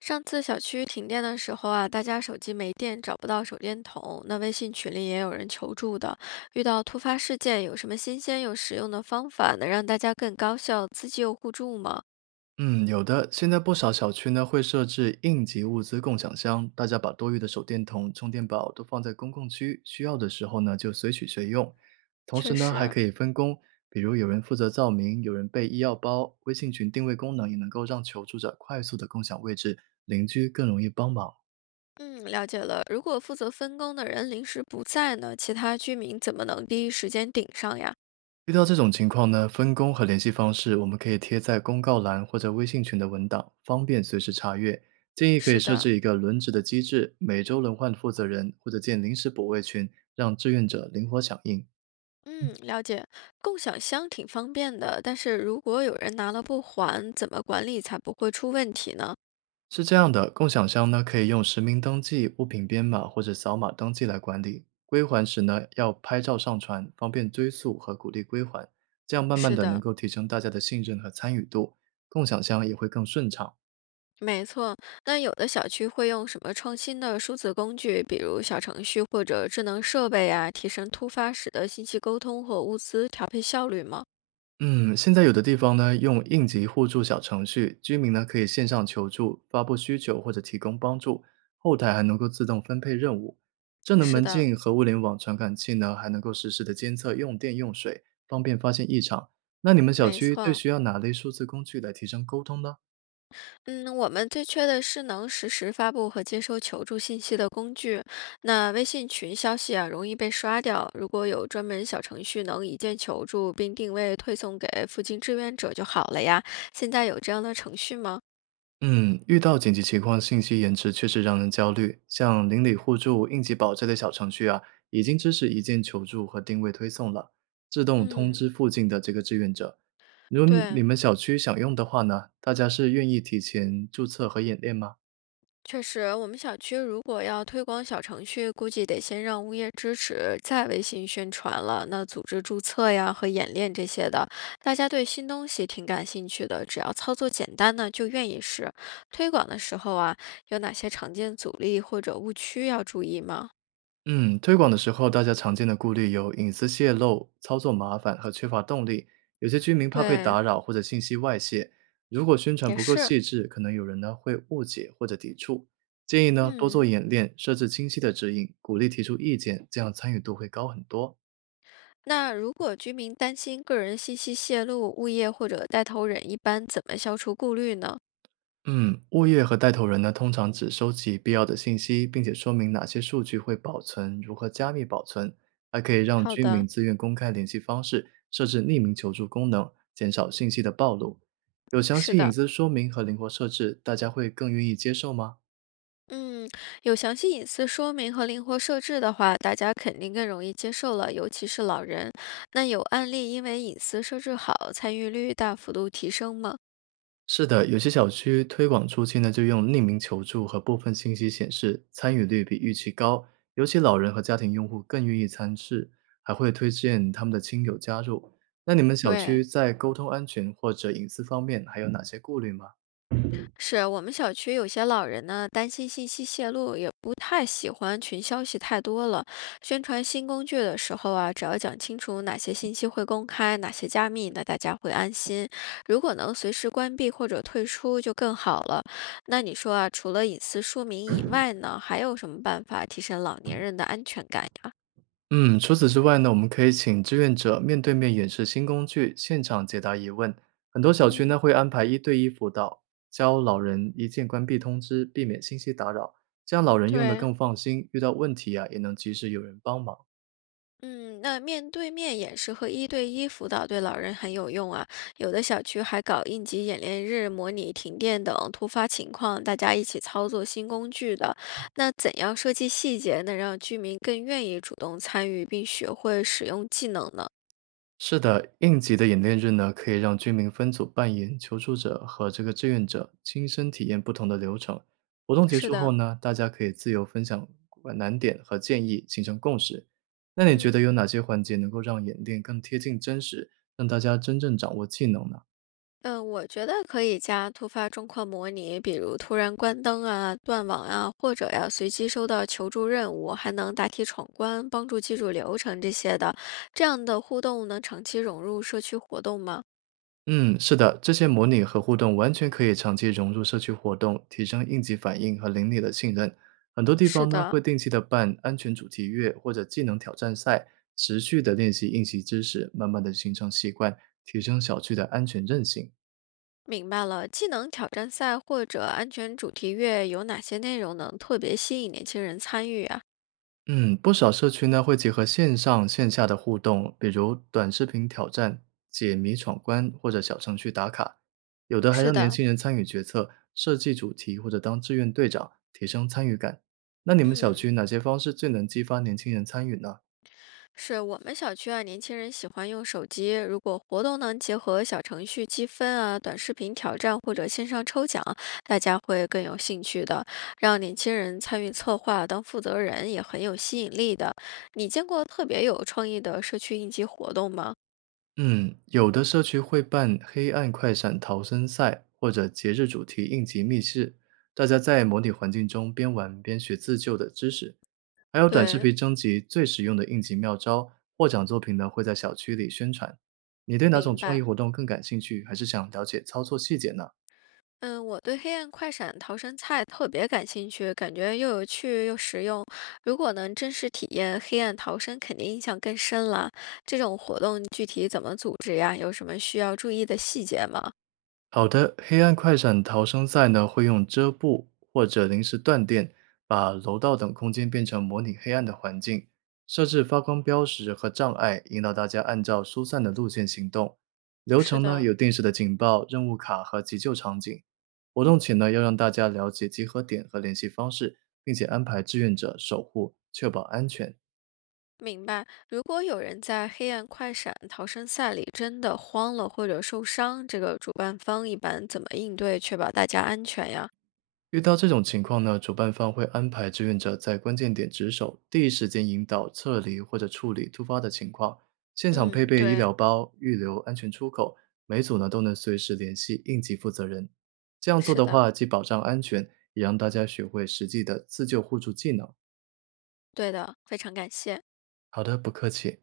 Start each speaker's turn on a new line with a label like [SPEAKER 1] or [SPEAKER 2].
[SPEAKER 1] 上次小区停电的时候啊，大家手机没电，找不到手电筒。那微信群里也有人求助的。遇到突发事件，有什么新鲜又实用的方法，能让大家更高效、自救互助吗？
[SPEAKER 2] 嗯，有的。现在不少小区呢会设置应急物资共享箱，大家把多余的手电筒、充电宝都放在公共区，需要的时候呢就随取随用。同时
[SPEAKER 1] 确
[SPEAKER 2] 呢还
[SPEAKER 1] 实，
[SPEAKER 2] 可以分工，比如有人负责照明，有人备医药包。微信群定位功能也能够让求助者快速的共享位置，邻居更容易帮忙。
[SPEAKER 1] 嗯，了解了。如果负责分工的人临时不在呢，其他居民怎么能第一时间顶上呀？
[SPEAKER 2] 遇到这种情况呢，分工和联系方式我们可以贴在公告栏或者微信群的文档，方便随时查阅。建议可以
[SPEAKER 1] 是
[SPEAKER 2] 设
[SPEAKER 1] 的，
[SPEAKER 2] 置一个轮值的机制，每周轮换负责人，或者建临时补位群，让志愿者灵活响应。
[SPEAKER 1] 嗯，了解。共享箱挺方便的，但是如果有人拿了不还，怎么管理才不会出问题呢？
[SPEAKER 2] 是这样的，共享箱呢可以用实名登记、物品编码或者扫码登记来管理。归还时呢要拍照上传，方便追溯和鼓励归还。这样慢慢
[SPEAKER 1] 是
[SPEAKER 2] 的能
[SPEAKER 1] 的，
[SPEAKER 2] 够提升大家的信任和参与度，共享箱也会更顺畅。
[SPEAKER 1] 没错，那有的小区会用什么创新的数字工具，比如小程序或者智能设备啊，提升突发时的信息沟通和物资调配效率吗？
[SPEAKER 2] 嗯，现在有的地方呢，用应急互助小程序，居民呢可以线上求助、发布需求或者提供帮助，后台还能够自动分配任务。智能
[SPEAKER 1] 是
[SPEAKER 2] 门
[SPEAKER 1] 的，
[SPEAKER 2] 禁和物联网传感器呢，还能够实时的监测用电用水，方便发现异常。那你们小
[SPEAKER 1] 没
[SPEAKER 2] 区最
[SPEAKER 1] 错。
[SPEAKER 2] 需要哪类数字工具来提升沟通呢？
[SPEAKER 1] 嗯，我们最缺的是能实时发布和接收求助信息的工具。那微信群消息啊，容易被刷掉。如果有专门小程序能一键求助并定位推送给附近志愿者就好了呀。现在有这样的程序吗？
[SPEAKER 2] 嗯，遇到紧急情况，信息延迟确实让人焦虑。像邻里互助、应急宝这类小程序啊，已经支持一键求助和定位推送了，自动通
[SPEAKER 1] 嗯，
[SPEAKER 2] 知附近的这个志愿者。如果你
[SPEAKER 1] 对。
[SPEAKER 2] 们小区想用的话呢，大家是愿意提前注册和演练吗？
[SPEAKER 1] 确实，我们小区如果要推广小程序，估计得先让物业支持，再微信宣传了。那组织注册呀和演练这些的，大家对新东西挺感兴趣的，只要操作简单呢，就愿意试。推广的时候啊，有哪些常见阻力或者误区要注意吗？
[SPEAKER 2] 嗯，推广的时候，大家常见的顾虑有隐私泄露、操作麻烦和缺乏动力。有些居民怕被
[SPEAKER 1] 对，
[SPEAKER 2] 打扰或者信息外泄，如果宣传
[SPEAKER 1] 也
[SPEAKER 2] 不够
[SPEAKER 1] 是。
[SPEAKER 2] 细致，可能有人呢会误解或者抵触。建议呢多做
[SPEAKER 1] 嗯，
[SPEAKER 2] 演练，设置清晰的指引，鼓励提出意见，这样参与度会高很多。
[SPEAKER 1] 那如果居民担心个人信息泄露，物业或者带头人一般怎么消除顾虑呢？
[SPEAKER 2] 嗯，物业和带头人呢，通常只收集必要的信息，并且说明哪些数据会保存，如何加密保存，还可以让
[SPEAKER 1] 好
[SPEAKER 2] 居民
[SPEAKER 1] 的，
[SPEAKER 2] 自愿公开联系方式，设置匿名求助功能，减少信息的暴露。有详
[SPEAKER 1] 是
[SPEAKER 2] 细隐
[SPEAKER 1] 的。
[SPEAKER 2] 私说明和灵活设置，大家会更愿意接受吗？
[SPEAKER 1] 嗯，有详细隐私说明和灵活设置的话，大家肯定更容易接受了，尤其是老人。那有案例因为隐私设置好，参与率大幅度提升吗？
[SPEAKER 2] 是的，有些小区推广初期呢，就用匿名求助和部分信息显示参与率比预期高，尤其老人和家庭用户更愿意参试，还会推荐他们的亲友加入。那你们小
[SPEAKER 1] 对，
[SPEAKER 2] 区在沟通安全或者隐私方面还有哪些顾虑吗？
[SPEAKER 1] 是我们小区有些老人呢，担心信息泄露，也不太喜欢群消息太多了。宣传新工具的时候啊，只要讲清楚哪些信息会公开，哪些加密，那大家会安心。如果能随时关闭或者退出，就更好了。那你说啊，除了隐私说明以外呢，还有什么办法提升老年人的安全感呀？
[SPEAKER 2] 嗯，除此之外呢，我们可以请志愿者面对面演示新工具，现场解答疑问。很多小区呢
[SPEAKER 1] 嗯，
[SPEAKER 2] 会安排一对一辅导，教老人一键关闭通知，避免信息打扰，这样老人用的
[SPEAKER 1] 对，
[SPEAKER 2] 更放心，遇到问题啊也能及时有人帮忙。
[SPEAKER 1] 嗯，那面对面演示和一对一辅导对老人很有用啊。有的小区还搞应急演练日，模拟停电等突发情况，大家一起操作新工具的。那怎样设计细节，能让居民更愿意主动参与并学会使用技能呢？
[SPEAKER 2] 是的，应急的演练日呢，可以让居民分组扮演求助者和这个志愿者，亲身体验不同的流程。活动结
[SPEAKER 1] 是
[SPEAKER 2] 束后
[SPEAKER 1] 的，
[SPEAKER 2] 呢，大家可以自由分享难点和建议，形成共识。那你觉
[SPEAKER 1] 嗯。
[SPEAKER 2] 得有哪些环节能够让演练更贴近真实，让大家真正掌握技能呢？
[SPEAKER 1] 嗯，我觉得可以加突发状况模拟，比如突然关灯啊、断网啊，或者要随机收到求助任务，还能答题闯关，帮助记住流程这些的。这样的互动能长期融入社区活动吗？
[SPEAKER 2] 嗯，是的，这些模拟和互动完全可以长期融入社区活动，提升应急反应和邻里的信任。很多地
[SPEAKER 1] 是
[SPEAKER 2] 方呢
[SPEAKER 1] 的，
[SPEAKER 2] 会定期的办安全主题月或者技能挑战赛，持续的练习应急知识，慢慢的形成习惯，提升小区的安全韧性。
[SPEAKER 1] 明白了。技能挑战赛或者安全主题月有哪些内容能特别吸引年轻人参与啊？
[SPEAKER 2] 嗯，不少社区呢会结合线上线下的互动，比如短视频挑战、解谜闯关或者小程序打卡，有的还
[SPEAKER 1] 是
[SPEAKER 2] 让年
[SPEAKER 1] 的，
[SPEAKER 2] 轻人参与决策、设计主题或者当志愿队长，提升参与感。那你们小区
[SPEAKER 1] 嗯。
[SPEAKER 2] 哪些方式最能激发年轻人参与呢？
[SPEAKER 1] 是我们小区啊，年轻人喜欢用手机。如果活动能结合小程序积分啊、短视频挑战或者线上抽奖，大家会更有兴趣的。让年轻人参与策划，当负责人也很有吸引力的。你见过特别有创意的社区应急活动吗？
[SPEAKER 2] 嗯，有的社区会办黑暗快闪逃生赛或者节日主题应急密室，大家在模拟环境中边玩边学自救的知识。还有短视
[SPEAKER 1] 对，
[SPEAKER 2] 频征集最实用的应急妙招，获奖作品呢会在小区里宣传。你对哪种
[SPEAKER 1] 明
[SPEAKER 2] 创意
[SPEAKER 1] 白。
[SPEAKER 2] 活动更感兴趣，还是想了解操作细节呢？
[SPEAKER 1] 嗯，我对黑暗快闪逃生菜特别感兴趣，感觉又有趣又实用。如果能真实体验黑暗逃生，肯定印象更深了。这种活动具体怎么组织呀？有什么需要注意的细节吗？
[SPEAKER 2] 好的，黑暗快闪逃生赛呢，会用遮布或者临时断电，把楼道等空间变成模拟黑暗的环境，设置发光标识和障碍，引导大家按照疏散的路线行动。流
[SPEAKER 1] 是
[SPEAKER 2] 程呢
[SPEAKER 1] 的，
[SPEAKER 2] 有定时的警报、任务卡和急救场景。活动前呢，要让大家了解集合点和联系方式，并且安排志愿者守护，确保安全。
[SPEAKER 1] 明白。如果有人在黑暗快闪逃生赛里真的慌了或者受伤，这个主办方一般怎么应对，确保大家安全呀？
[SPEAKER 2] 遇到这种情况呢，主办方会安排志愿者在关键点值守，第一时间引导撤离或者处理突发的情况，现场配
[SPEAKER 1] 嗯，
[SPEAKER 2] 备医
[SPEAKER 1] 对，
[SPEAKER 2] 疗包，预留安全出口，每组呢都能随时联系应急负责人。这样做
[SPEAKER 1] 是
[SPEAKER 2] 的
[SPEAKER 1] 的，
[SPEAKER 2] 话，既保障安全，也让大家学会实际的自救互助技能。
[SPEAKER 1] 对的，非常感谢。
[SPEAKER 2] 好的，不客气。